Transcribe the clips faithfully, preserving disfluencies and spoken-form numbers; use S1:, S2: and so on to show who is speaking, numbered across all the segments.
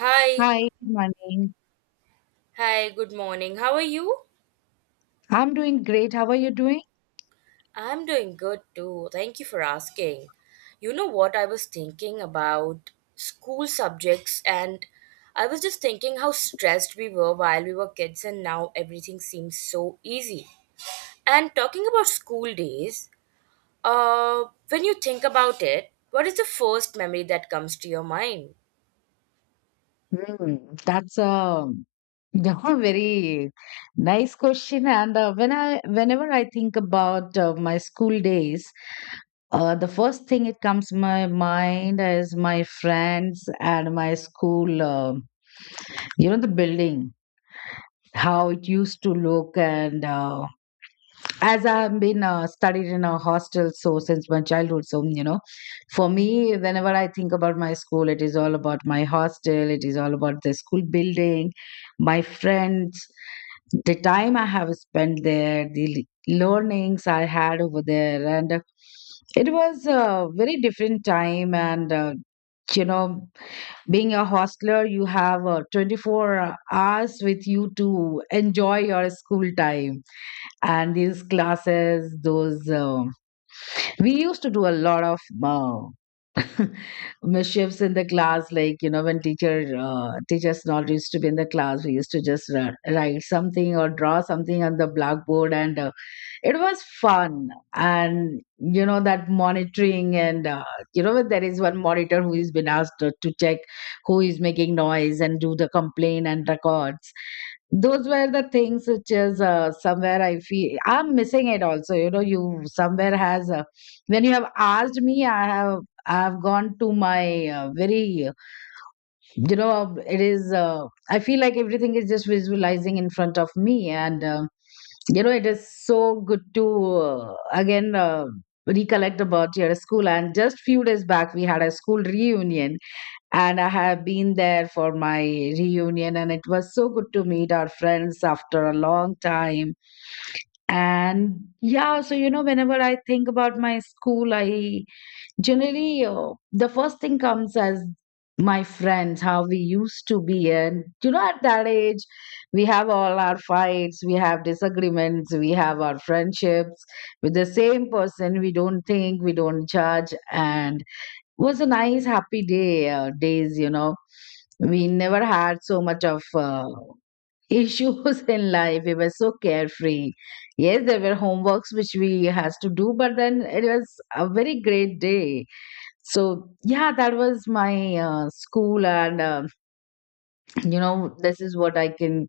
S1: Hi,
S2: Hi, good morning.
S1: hi, good morning. How are you?
S2: I'm doing great. How are you doing?
S1: I'm doing good too. Thank you for asking. You know what, I was thinking about school subjects, and I was just thinking how stressed we were while we were kids, and now everything seems so easy. And talking about school days, uh, when you think about it, what is the first memory that comes to your mind?
S2: Hmm, that's a very nice question. And uh, when I, whenever I think about uh, my school days, uh, the first thing it comes my mind is my friends and my school. Um you know, the building, how it used to look, and uh, as I've been uh, studied in a hostel so since my childhood, so you know, for me, whenever I think about my school, it is all about my hostel. It is all about the school building, my friends, the time I have spent there, the learnings I had over there, and uh, it was a very different time. And uh, You know, being a hostler, you have uh, twenty four hours with you to enjoy your school time, and these classes those um we used to do a lot of uh, mischiefs in the class, like you know when teacher uh, teachers not used to be in the class, we used to just ra- write something or draw something on the blackboard, and uh, it was fun. And you know that monitoring, and uh, you know, there is one monitor who has been asked to, to check who is making noise and do the complaint and records. Those were the things which is uh, somewhere I feel I'm missing it also, you know. You somewhere has uh, when you have asked me, I have i have gone to my uh, very you know, um, it is uh, I feel like everything is just visualizing in front of me, and um you know it is so good to uh, again uh, recollect about your school. And just few days back we had a school reunion, and I have been there for my reunion, and it was so good to meet our friends after a long time. And yeah, so you know, whenever I think about my school, I generally, uh, the first thing comes as my friends, how we used to be. And, you know, at that age, we have all our fights, we have disagreements, we have our friendships with the same person. We don't think, we don't judge. And was a nice, happy day, uh, days, you know. We never had so much of uh, issues in life. We were so carefree. Yes, there were homeworks which we has to do, but then it was a very great day. So yeah, that was my uh, school, and uh, you know, this is what I can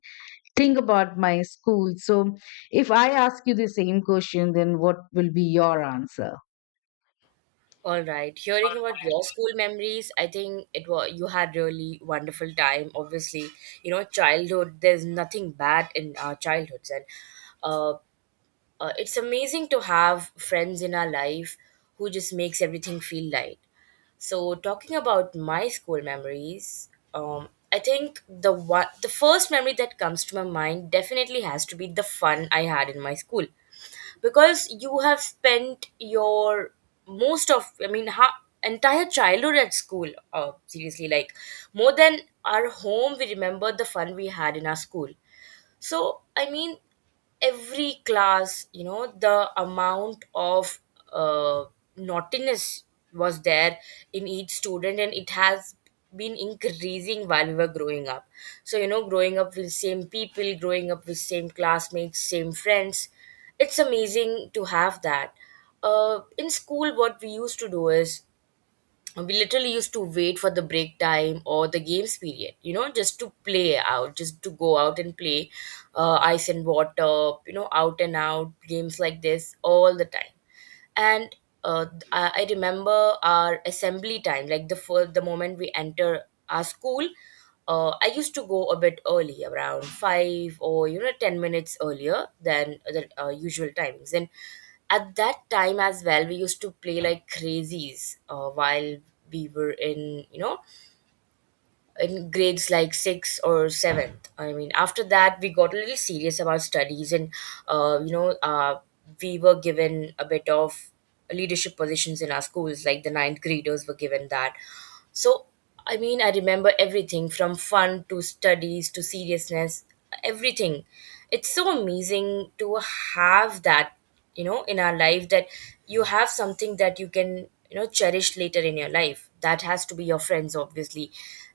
S2: think about my school. So if I ask you the same question, then what will be your answer?
S1: All right. Hearing about your school memories, I think it was you had really wonderful time. Obviously, you know, childhood. There's nothing bad in our childhoods, and uh, uh, it's amazing to have friends in our life who just makes everything feel light. So, talking about my school memories, um, I think the one, the first memory that comes to my mind definitely has to be the fun I had in my school, because you have spent your most of, i mean ha- entire childhood at school, uh, seriously, like more than our home, we remember the fun we had in our school. So, I mean, every class, you know, the amount of uh, naughtiness was there in each student, and it has been increasing while we were growing up. So, you know, growing up with same people, growing up with same classmates, same friends, it's amazing to have that. Uh, in school, what we used to do is we literally used to wait for the break time or the games period, you know, just to play out, just to go out and play, uh, ice and water, you know, out and out games like this all the time. And uh, I, I remember our assembly time, like the first, the moment we enter our school, uh, I used to go a bit early, around five or you know ten minutes earlier than the uh, usual timings. And at that time as well, we used to play like crazies, uh, while we were in, you know, in grades like six or seventh. I mean, after that, we got a little serious about studies, and uh, you know, uh, we were given a bit of leadership positions in our schools, like the ninth graders were given that. So, I mean, I remember everything from fun to studies to seriousness, everything. It's so amazing to have that, you know, in our life, that you have something that you can, you know, cherish later in your life. That has to be your friends, obviously.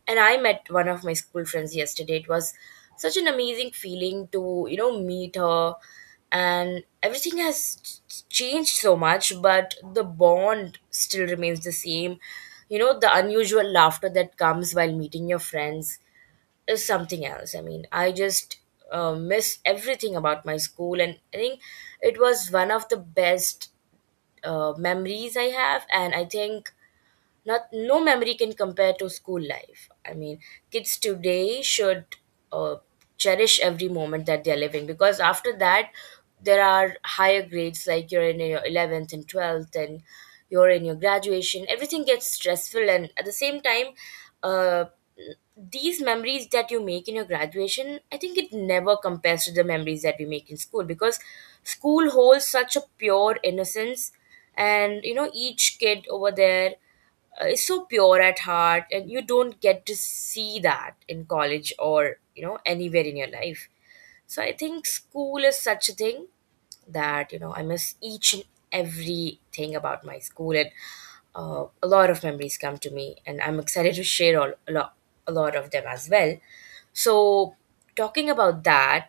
S1: And I met one of my school friends yesterday. It was such an amazing feeling to, you know, meet her, and everything has ch- changed so much, but the bond still remains the same. You know, the unusual laughter that comes while meeting your friends is something else. I mean, I just uh, miss everything about my school, and I think it was one of the best uh, memories I have. And I think not no memory can compare to school life. I mean, kids today should uh, cherish every moment that they are living, because after that, there are higher grades, like you're in your eleventh and twelfth, and you're in your graduation. Everything gets stressful, and at the same time, uh, these memories that you make in your graduation, I think it never compares to the memories that we make in school, because school holds such a pure innocence, and you know, each kid over there uh, is so pure at heart, and you don't get to see that in college or you know anywhere in your life. So I think school is such a thing that, you know, I miss each and everything about my school, and uh, a lot of memories come to me, and I'm excited to share all, a, lot, a lot of them as well. So, talking about that,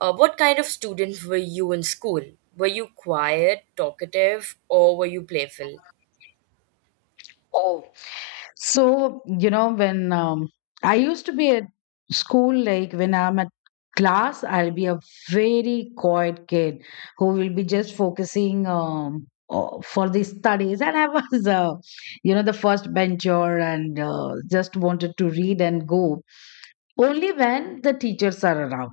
S1: uh, what kind of student were you in school? Were you quiet, talkative, or were you playful?
S2: Oh, so you know when um, I used to be at school, like when I'm at class, I'll be a very quiet kid who will be just focusing um, o- for the studies, and I was, uh, you know, the first bencher, and uh, just wanted to read and go only when the teachers are around.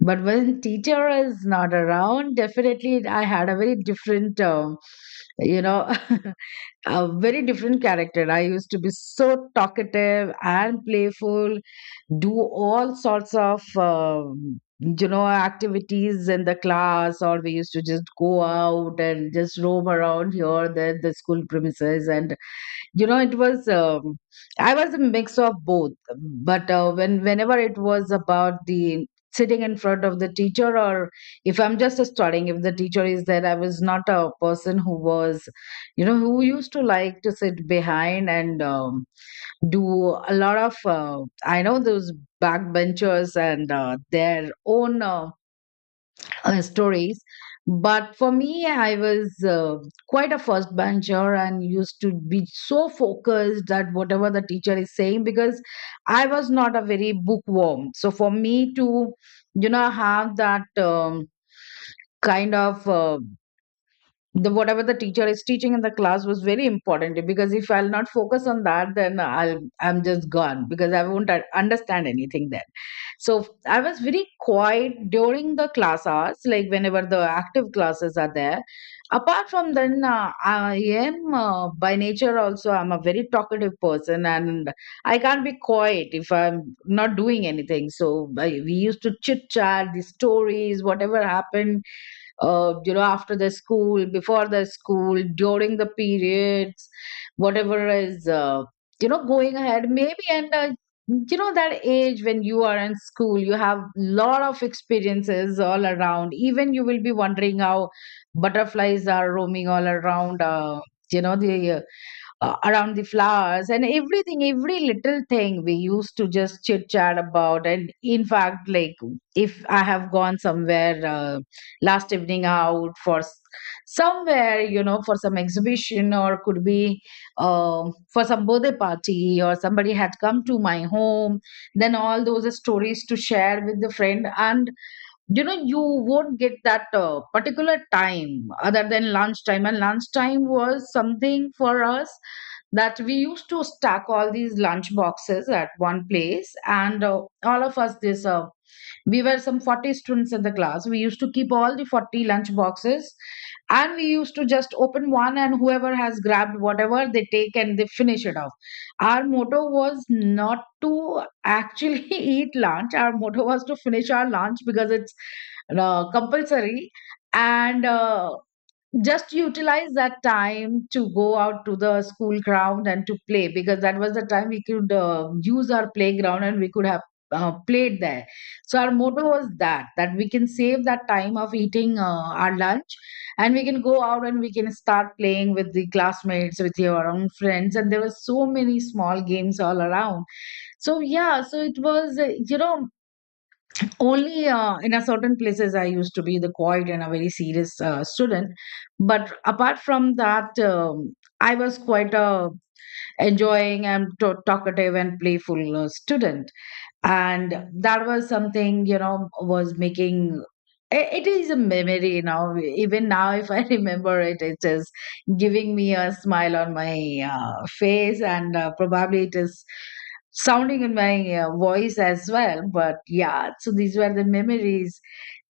S2: But when teacher is not around, definitely I had a very different, um, you know. A very different character. I used to be so talkative and playful, do all sorts of um, you know, activities in the class, or we used to just go out and just roam around here, there, the school premises, and you know it was um, I was a mix of both. But uh, when whenever it was about the sitting in front of the teacher, or if I'm just studying, if the teacher is there, I was not a person who was, you know, who used to like to sit behind and um, do a lot of uh, I know those backbenchers and uh, their own uh, uh, stories. But for me, I was uh, quite a first bencher, and used to be so focused that whatever the teacher is saying, because I was not a very bookworm. So for me to, you know, have that um, kind of. Uh, the whatever the teacher is teaching in the class was very important, because if I'll not focus on that, then i'll I'm just gone because I won't un- understand anything then. So I was very quiet during the class hours, like whenever the active classes are there. Apart from then, uh, I am uh, by nature also I'm a very talkative person, and I can't be quiet if I'm not doing anything, so I, we used to chit chat the stories whatever happened uh, you know, after the school, before the school, during the periods, whatever is uh, you know going ahead maybe, and uh, you know, that age when you are in school, you have lot of experiences all around. Even you will be wondering how butterflies are roaming all around uh, you know the uh, uh, around the flowers and everything, every little thing we used to just chit chat about. And in fact, like if I have gone somewhere uh, last evening out for s- somewhere, you know, for some exhibition, or could be um for some birthday party, or somebody had come to my home, then all those stories to share with the friend. And you know you won't get that uh, particular time other than lunchtime. And lunchtime was something for us that we used to stack all these lunch boxes at one place, and uh, all of us this uh, we were some forty students in the class, we used to keep all the forty lunch boxes, and we used to just open one, and whoever has grabbed whatever they take and they finish it off. Our motto was not to actually eat lunch, our motto was to finish our lunch because it's uh, compulsory, and uh, just utilize that time to go out to the school ground and to play, because that was the time we could uh, use our playground and we could have uh, played there. So our motto was that that we can save that time of eating uh, our lunch, and we can go out and we can start playing with the classmates, with your own friends, and there were so many small games all around. So yeah, so it was uh, you know, only uh, in a certain places I used to be the quiet and a very serious uh, student. But apart from that, um, I was quite a enjoying and to- talkative and playful uh, student, and that was something, you know, was making i- it is a memory now. Even now if I remember it, it is giving me a smile on my uh, face, and uh, probably it is sounding in my uh, voice as well. But yeah, so these were the memories.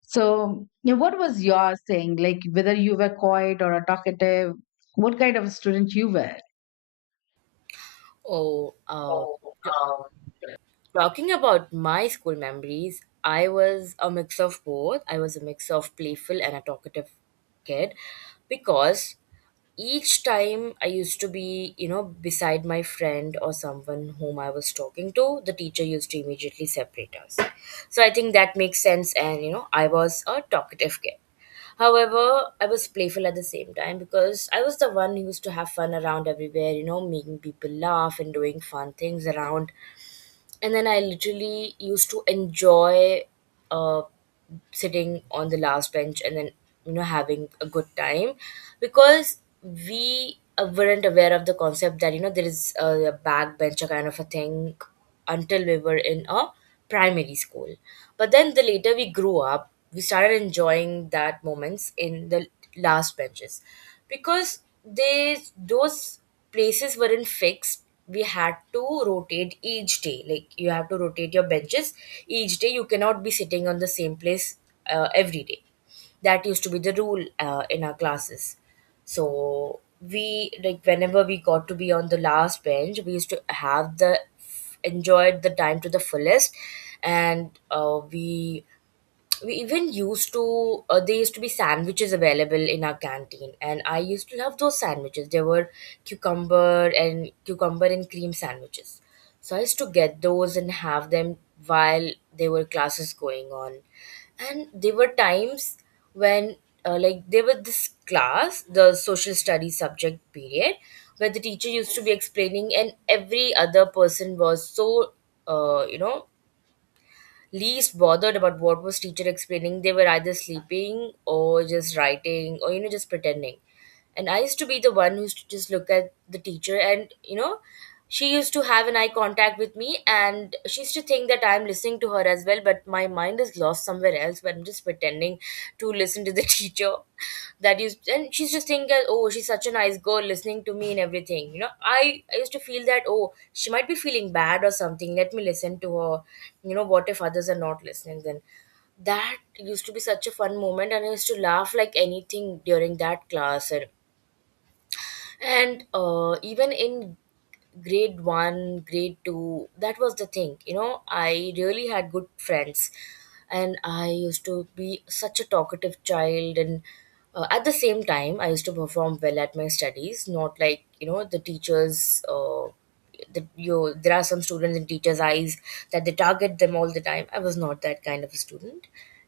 S2: So you, what was your thing, like whether you were quiet or a talkative? What kind of student you were?
S1: Oh uh, talking about my school memories, I was a mix of both. I was a mix of playful and a talkative kid, because each time I used to be, you know, beside my friend or someone whom I was talking to, the teacher used to immediately separate us. So I think that makes sense. And, you know, I was a talkative kid. However, I was playful at the same time, because I was the one who used to have fun around everywhere, you know, making people laugh and doing fun things around. And then I literally used to enjoy uh, sitting on the last bench, and then you know having a good time, because we uh, weren't aware of the concept that you know there is a, a backbencher kind of a thing until we were in a primary school. But then the later we grew up, we started enjoying that moments in the last benches, because they those places weren't fixed. We had to rotate each day. Like you have to rotate your benches each day. You cannot be sitting on the same place uh, every day. That used to be the rule uh, in our classes. So we, like whenever we got to be on the last bench, we used to have the enjoyed the time to the fullest. And uh, we we even used to, uh, there used to be sandwiches available in our canteen, and I used to love those sandwiches. There were cucumber and cucumber and cream sandwiches. So I used to get those and have them while there were classes going on. And there were times when, uh, like there was this class, the social studies subject period, where the teacher used to be explaining, and every other person was so uh, you know least bothered about what was teacher explaining. They were either sleeping or just writing or you know just pretending. And I used to be the one who used to just look at the teacher, and you know she used to have an eye contact with me, and she used to think that I'm listening to her as well, but my mind is lost somewhere else, but I'm just pretending to listen to the teacher. That used, and she's just thinking, oh, she's such a nice girl listening to me, and everything, you know, i i used to feel that, oh, she might be feeling bad or something, let me listen to her. You know, what if others are not listening? Then that used to be such a fun moment, and I used to laugh like anything during that class. And and uh, even in grade one, grade two, that was the thing. You know, I really had good friends, and I used to be such a talkative child. And uh, at the same time I used to perform well at my studies, not like you know the teachers, uh, the, you, there are some students in teachers' eyes that they target them all the time. I was not that kind of a student.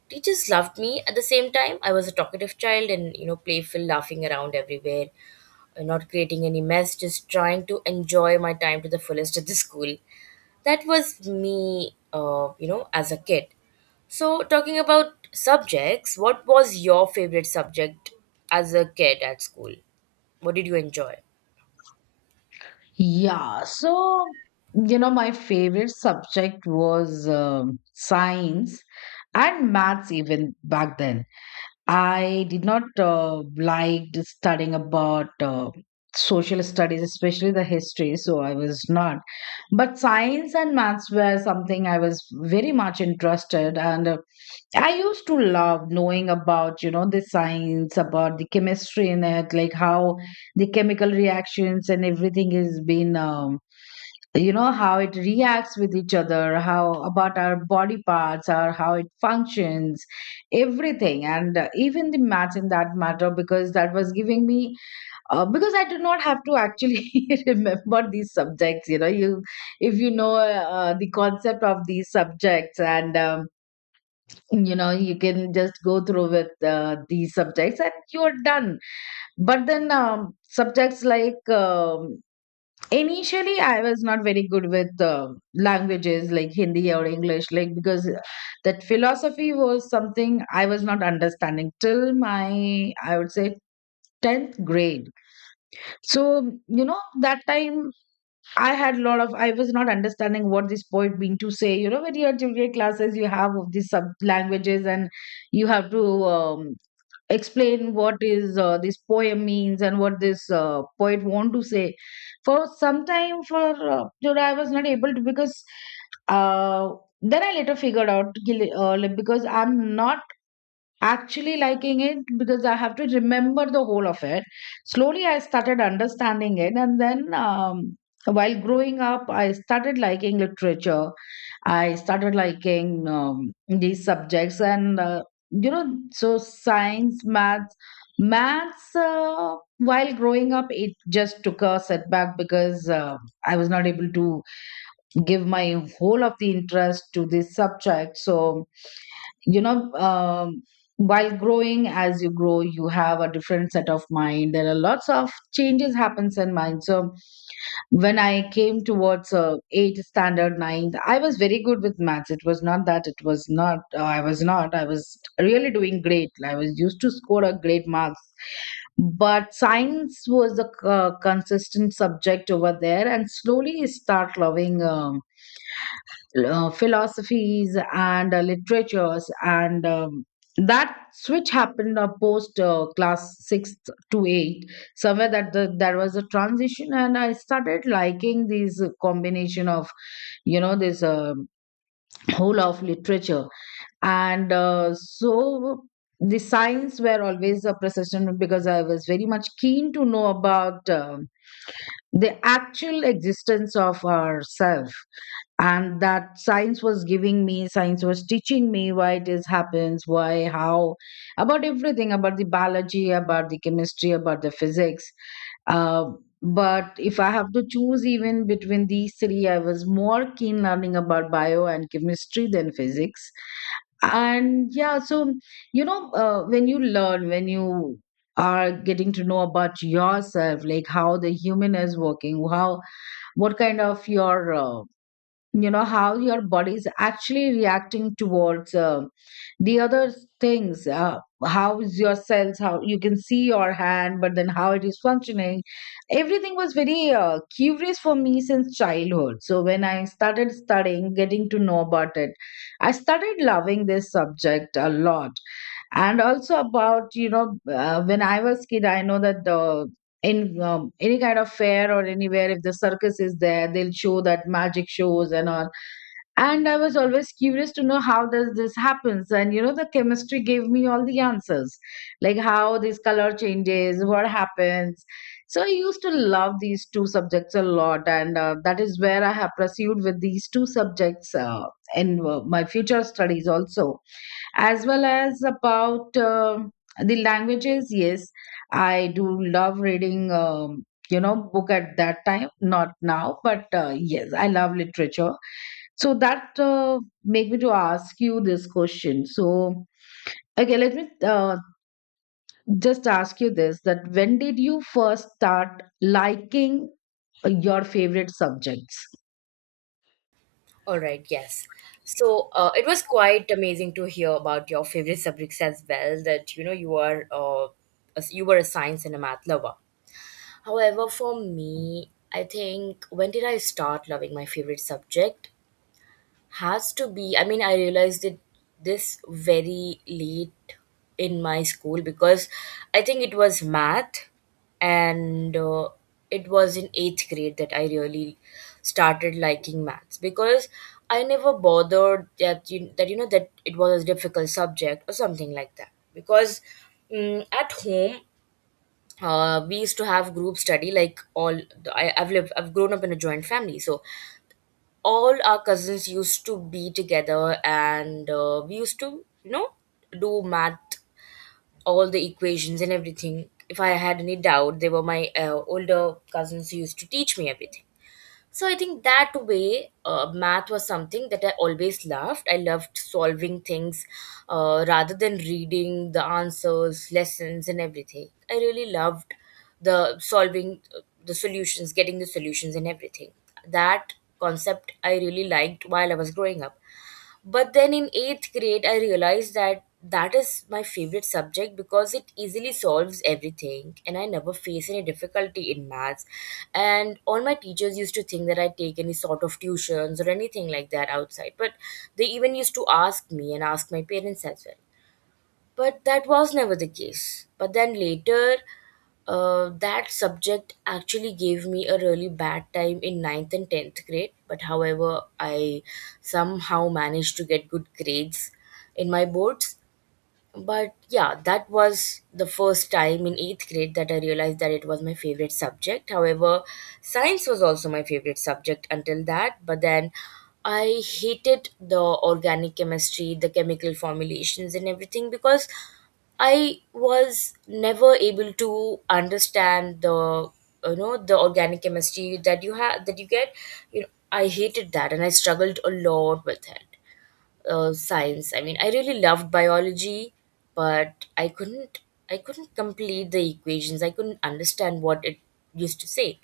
S1: Teachers loved me. At the same time, I was a talkative child, and you know playful, laughing around everywhere, uh, not creating any mess, just trying to enjoy my time to the fullest at the school. That was me, uh, you know, as a kid. So, talking about subjects, what was your favorite subject as a kid at school? What did you enjoy?
S2: Yeah, so you know, my favorite subject was um science and maths even back then. I did not uh, like studying about uh, social studies, especially the history, so I was not. But science and maths were something I was very much interested, and uh, I used to love knowing about, you know, the science, about the chemistry in it, like how the chemical reactions and everything is being. Um, you know how it reacts with each other, how about our body parts or how it functions, everything. And uh, even the maths in that matter, because that was giving me uh, because I do not have to actually remember these subjects. You know you, if you know uh, the concept of these subjects, and um, you know you can just go through with uh, these subjects and you're done. But then um, subjects like um initially, I was not very good with uh, languages like Hindi or English, like because that philosophy was something I was not understanding till my, I would say, tenth grade. So, you know, that time I had a lot of, I was not understanding what this poet mean to say. You know, when you are junior classes, you have of these sub languages, and you have to um, explain what is uh, this poem means and what this uh, poet want to say. For some time for uh, you know, I was not able to because uh, then I later figured out ki- uh, like, because I'm not actually liking it because I have to remember the whole of it. Slowly I started understanding it, and then um, while growing up I started liking literature. I started liking um, these subjects, and uh, you know, so science, maths, maths. Uh, while growing up, it just took a setback because uh, I was not able to give my whole of the interest to this subject. So you know. Um, while growing, as you grow, you have a different set of mind. There are lots of changes happens in mind, so when I came towards uh, eight standard ninth, I was very good with maths. It was not that it was not. Uh, I was not. I was really doing great. I was used to score a great marks, but science was a c- uh, consistent subject over there, and slowly I start loving um uh, philosophies and uh, literatures and um, That switch happened uh, post uh, class sixth to eight somewhere. That the, there was a transition, and I started liking these uh, combination of, you know this um whole of literature. And uh, So the science were always a persistent, because I was very much keen to know about um the actual existence of ourself. And that science was giving me, science was teaching me why it is happens, why, how, about everything, about the biology, about the chemistry, about the physics. uh, but if I have to choose even between these three, I was more keen learning about bio and chemistry than physics. And yeah, so, you know uh, when you learn, when you are getting to know about yourself, like how the human is working, how, what kind of your, uh, you know how your body is actually reacting towards uh, the other things. Uh, how is your cells, how you can see your hand, but then how it is functioning. Everything was very uh, curious for me since childhood. So when I started studying, getting to know about it, I started loving this subject a lot. And also about, you know uh, when I was kid, I know that the, in um, any kind of fair or anywhere, if the circus is there, they'll show that magic shows and all. And I was always curious to know how does this happens, and you know the chemistry gave me all the answers. Like how this color changes, what happens. So I used to love these two subjects a lot, and uh, that is where I have pursued with these two subjects uh, in uh, my future studies also, as well as about uh, the languages. Yes, I do love reading um, you know, book at that time, not now, but uh, yes, I love literature. So that uh, make me to ask you this question. So okay, let me uh, just ask you this, that when did you first start liking uh, your favorite subjects?
S1: All right, yes. So uh, it was quite amazing to hear about your favorite subjects as well. That you know you are, uh, as- you were a science and a math lover. However, for me, I think when did I start loving my favorite subject? Has to be, I mean, I realized it this very late in my school, because I think it was math, and uh, it was in eighth grade that I really started liking maths, because I never bothered that you, that you know that it was a difficult subject or something like that, because mm at home uh, we used to have group study, like all, I, I've lived I've grown up in a joint family, so all our cousins used to be together, and uh, we used to you know do math, all the equations and everything. If I had any doubt, they were my uh, older cousins who used to teach me everything. So I think that way, uh, math was something that I always loved. I loved solving things, uh, rather than reading the answers, lessons, and everything. I really loved the solving uh, the solutions, getting the solutions, and everything. That concept I really liked while I was growing up. But then in eighth grade, I realized that that is my favorite subject, because it easily solves everything, and I never face any difficulty in maths. And all my teachers used to think that I take any sort of tuitions or anything like that outside, but they even used to ask me and ask my parents as well, but that was never the case. But then later, uh, that subject actually gave me a really bad time in ninth and tenth grade. But however, I somehow managed to get good grades in my boards. But yeah, that was the first time in eighth grade that I realized that it was my favorite subject. However, science was also my favorite subject until that, but then I hated the organic chemistry, the chemical formulations, and everything because I was never able to understand the you know the organic chemistry that you have that you get. You know, I hated that, and I struggled a lot with it uh, science. I mean, I really loved biology, but I couldn't I couldn't complete the equations. I couldn't understand what it used to say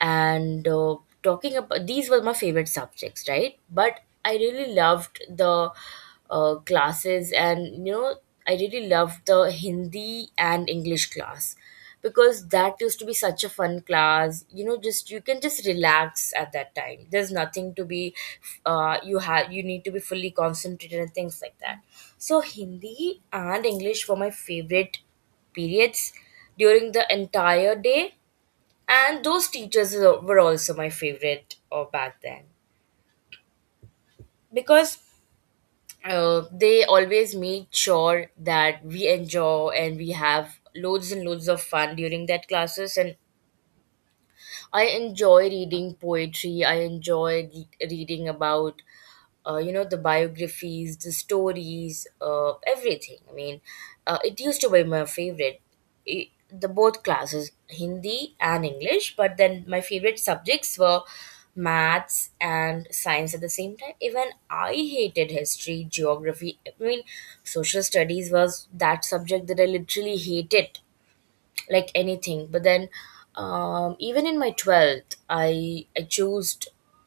S1: and uh, talking about these were my favorite subjects, right? But I really loved the uh, classes, and you know I really loved the Hindi and English class because that used to be such a fun class. You know, just you can just relax at that time. There's nothing to be uh, you have, you need to be fully concentrated and things like that. So Hindi and English were my favorite periods during the entire day, and those teachers were were also my favorite uh, back then. Uh, they always made sure that we enjoy and we have loads and loads of fun during that classes. And I enjoy reading poetry. I enjoy re- reading about, uh, you know, the biographies, the stories, uh, everything. I mean, uh, it used to be my favorite. I the both classes, Hindi and English, but then my favorite subjects were maths and science at the same time. Even I hated history, geography. I mean, social studies was that subject that I literally hated like anything. But then, um, even in my twelfth, i i chose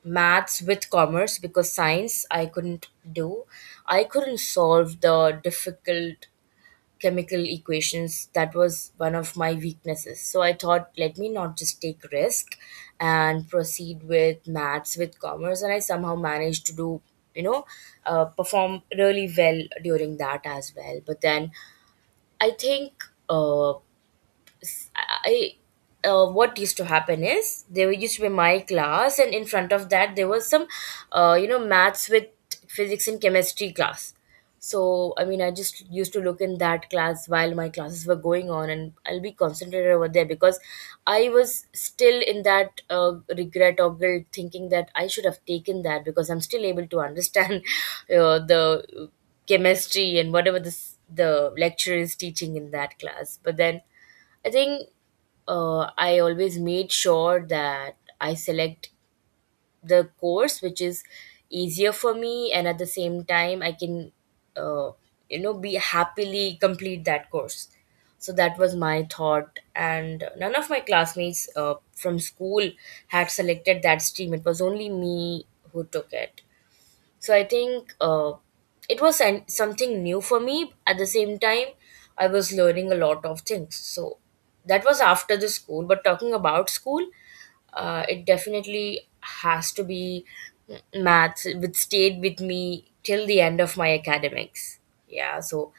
S1: maths with commerce because science I couldn't do. I couldn't solve the difficult chemical equations. That was one of my weaknesses, so I thought, let me not just take risk and proceed with maths with commerce. And I somehow managed to do, you know uh, perform really well during that as well. But then I think, uh, I, uh, what used to happen is there used to be my class, and in front of that there was some, uh, you know, maths with physics and chemistry class. So I mean, I just used to look in that class while my classes were going on, and I'll be concentrated over there because I was still in that uh, regret or guilt, thinking that I should have taken that because I'm still able to understand uh, the chemistry and whatever this the lecturer is teaching in that class. But then I think, uh, I always made sure that I select the course which is easier for me, and at the same time, I can, uh, you know, be happily complete that course. So that was my thought, and none of my classmates uh, from school had selected that stream. It was only me who took it. So I think, uh, it was an- something new for me. At the same time, I was learning a lot of things. So that was after the school. But talking about school, uh, it definitely has to be mm, maths, which stayed with me till the end of my academics. Yeah, so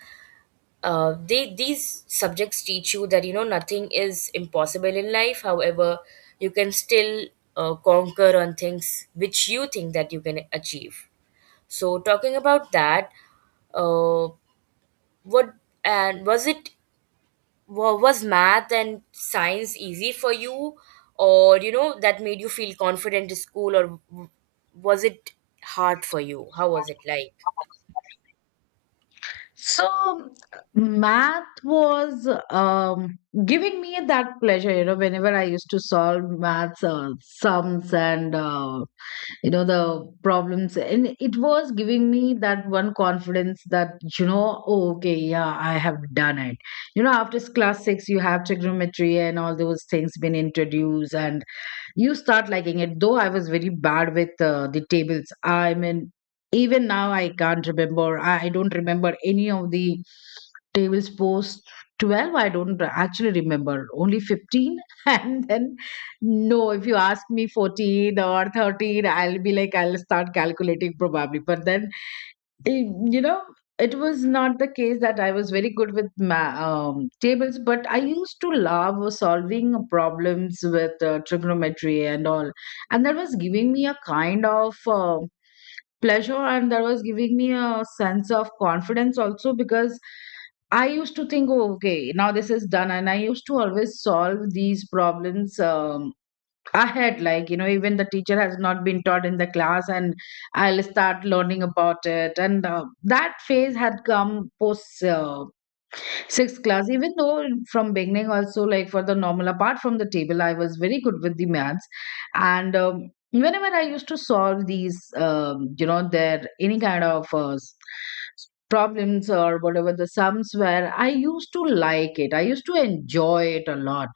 S1: uh, they, these subjects teach you that, you know, nothing is impossible in life. However, you can still uh, conquer on things which you think that you can achieve. So talking about that, uh, what and was it wa- was math and science easy for you, or you know that made you feel confident in school, or w- was it hard for you? How was it like?
S2: So math was um, giving me that pleasure, you know, whenever I used to solve maths uh, sums, and, uh, you know, the problems. And it was giving me that one confidence that, you know, oh, okay, yeah, I have done it. You know, after s- class six, you have trigonometry and all those things been introduced, and you start liking it. Though I was very bad with uh, the tables, I mean, even now I can't remember, i I don't remember any of the tables post twelve. I don't actually remember, only fifteen. And then, no, if you ask me fourteen or thirteen, I'll be like, I'll start calculating probably, but then. Eh, you know, it was not the case that I was very good with ma- um, tables, but I used to love solving problems with uh, trigonometry and all. And that was giving me a kind of uh, pleasure, and that was giving me a sense of confidence also, because I used to think, oh, okay, now this is done. And I used to always solve these problems. um, Ahead, like you know, even the teacher has not been taught in the class, and I'll start learning about it. And uh, that phase had come post uh, sixth class, even though from beginning also, like for the normal, apart from the table, I was very good with the maths. And um, whenever I used to solve these, um, you know, their any kind of uh, s- problems, or whatever the sums were, I used to like it, I used to enjoy it a lot.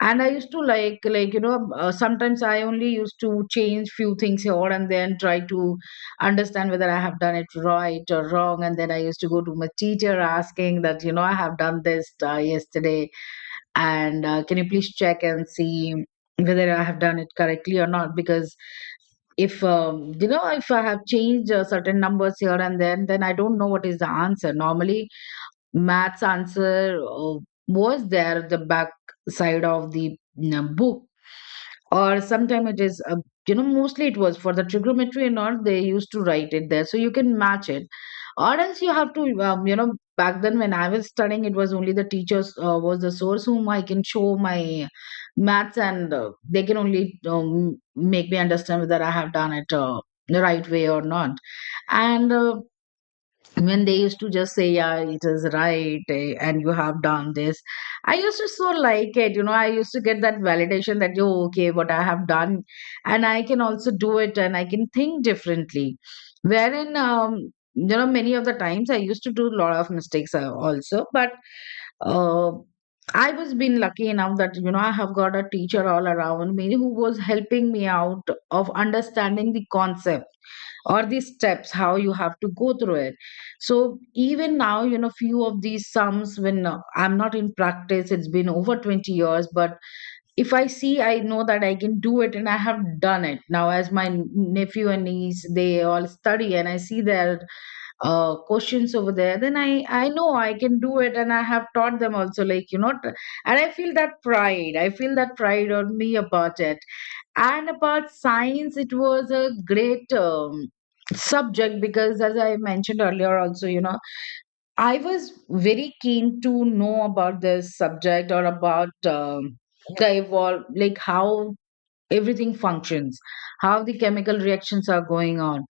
S2: And I used to like like, you know uh, sometimes I only used to change few things here, and then try to understand whether I have done it right or wrong. And then I used to go to my teacher asking that, you know, I have done this uh, yesterday, and uh, can you please check and see whether I have done it correctly or not? Because if um, you know, if I have changed uh, certain numbers here and then then I don't know what is the answer. Normally maths answer uh, was there at the back side of the, you know, book. Or sometime it is, uh, you know, mostly it was for the trigonometry and all, they used to write it there, so you can match it. Or else you have to, um, you know, back then when I was studying, it was only the teachers uh, was the source whom I can show my maths. And uh, they can only um, make me understand whether I have done it uh, the right way or not. And uh, when they used to just say, yeah, it is right, eh, and you have done this, I used to so like it. You know, I used to get that validation that, yo, okay, what I have done, and I can also do it, and I can think differently. Wherein, um, you know, many of the times I used to do a lot of mistakes uh, also. But uh, I was been lucky enough, that you know, I have got a teacher all around me who was helping me out of understanding the concept, or the steps how you have to go through it. So even now, you know, few of these sums, when uh, I'm not in practice, it's been over twenty years. But if I see, I know that I can do it, and I have done it. Now as my n- nephew and niece, they all study, and I see their uh, questions over there, then i i know I can do it, and I have taught them also. Like you know, t- and I feel that pride, I feel that pride on me about it. And about science, it was a great um, subject, because as I mentioned earlier also, you know, I was very keen to know about this subject, or about um, the evolve, like how everything functions, how the chemical reactions are going on.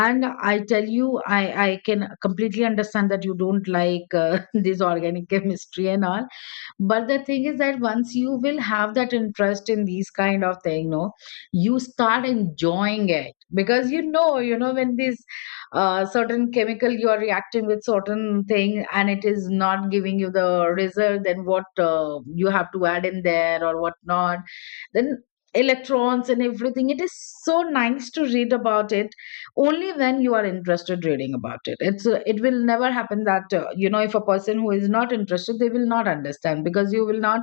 S2: And I tell you, i i can completely understand that you don't like uh, this organic chemistry and all. But the thing is that once you will have that interest in these kind of thing, no, you start enjoying it. Because you know you know, when this uh, certain chemical you are reacting with certain thing, and it is not giving you the result, then what uh, you have to add in there, or what not. Then electrons and everything, it is so nice to read about it. Only when you are interested reading about it. It's uh, it will never happen that, uh, you know, if a person who is not interested, they will not understand, because you will not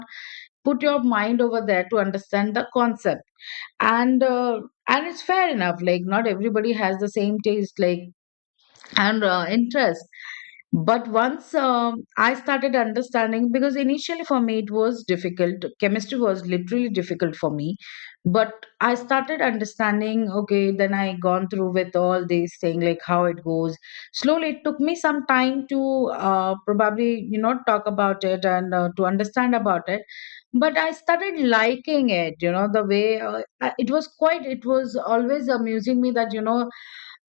S2: put your mind over there to understand the concept. And uh, and it's fair enough, like not everybody has the same taste, like, and uh, interest. But once um I started understanding, because initially for me it was difficult, chemistry was literally difficult for me. But I started understanding, okay, then I gone through with all these thing, like how it goes. Slowly, it took me some time to, uh, probably, you know, talk about it, and uh, to understand about it. But I started liking it, you know, the way, uh, I- it was quite, it was always amusing me that, you know,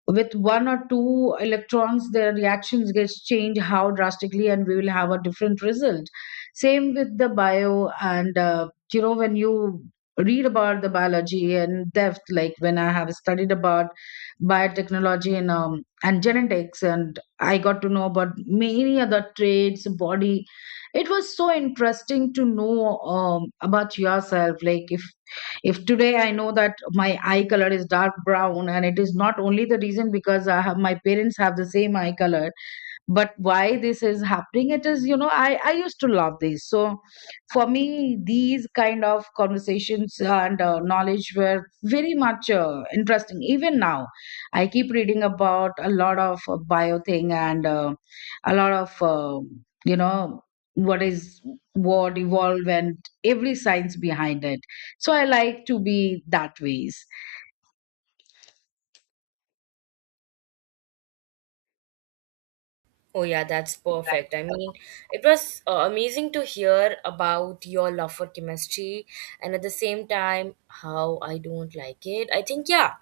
S2: with one or two electrons, their reactions gets changed how drastically, and we will have a different result. Same with the bio. And uh, you know, when you read about the biology and depth, like when I have studied about biotechnology, and um, and genetics, and I got to know about many other traits, body, it was so interesting to know, um, about yourself. Like if if today I know that my eye color is dark brown, and it is not only the reason because I have, my parents have the same eye color. But why this is happening, it is, you know, i i used to love this. So for me, these kind of conversations and uh, knowledge were very much uh, interesting. Even now I keep reading about a lot of uh, bio thing, and uh, a lot of, uh, you know, what is, what evolved, and every science behind it. So I like to be that ways.
S1: Oh, yeah, that's perfect. I mean, it was uh, amazing to hear about your love for chemistry and at the same time how I don't like it. I think, yeah,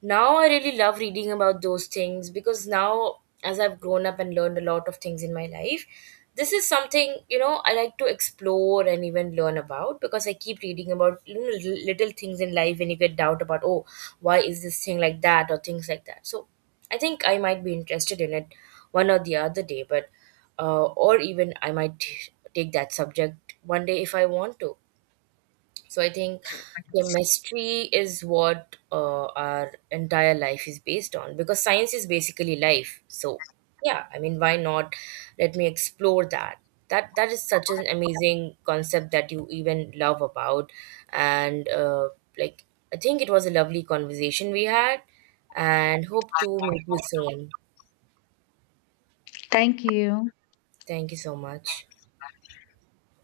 S1: now I really love reading about those things because now, as I've grown up and learned a lot of things in my life, this is something, you know, I like to explore and even learn about because I keep reading about, you know, little little things in life when you get doubt about, oh, why is this thing like that or things like that. So, I think I might be interested in it one or the other day. But uh, or even I might take that subject one day if I want to. So I think chemistry is what, uh, our entire life is based on because science is basically life. So yeah, I mean, why not? Let me explore that. That that is such an amazing concept that you even love about, and uh, like, I think it was a lovely conversation we had, and hope to meet you soon.
S2: Thank you.
S1: Thank you so much.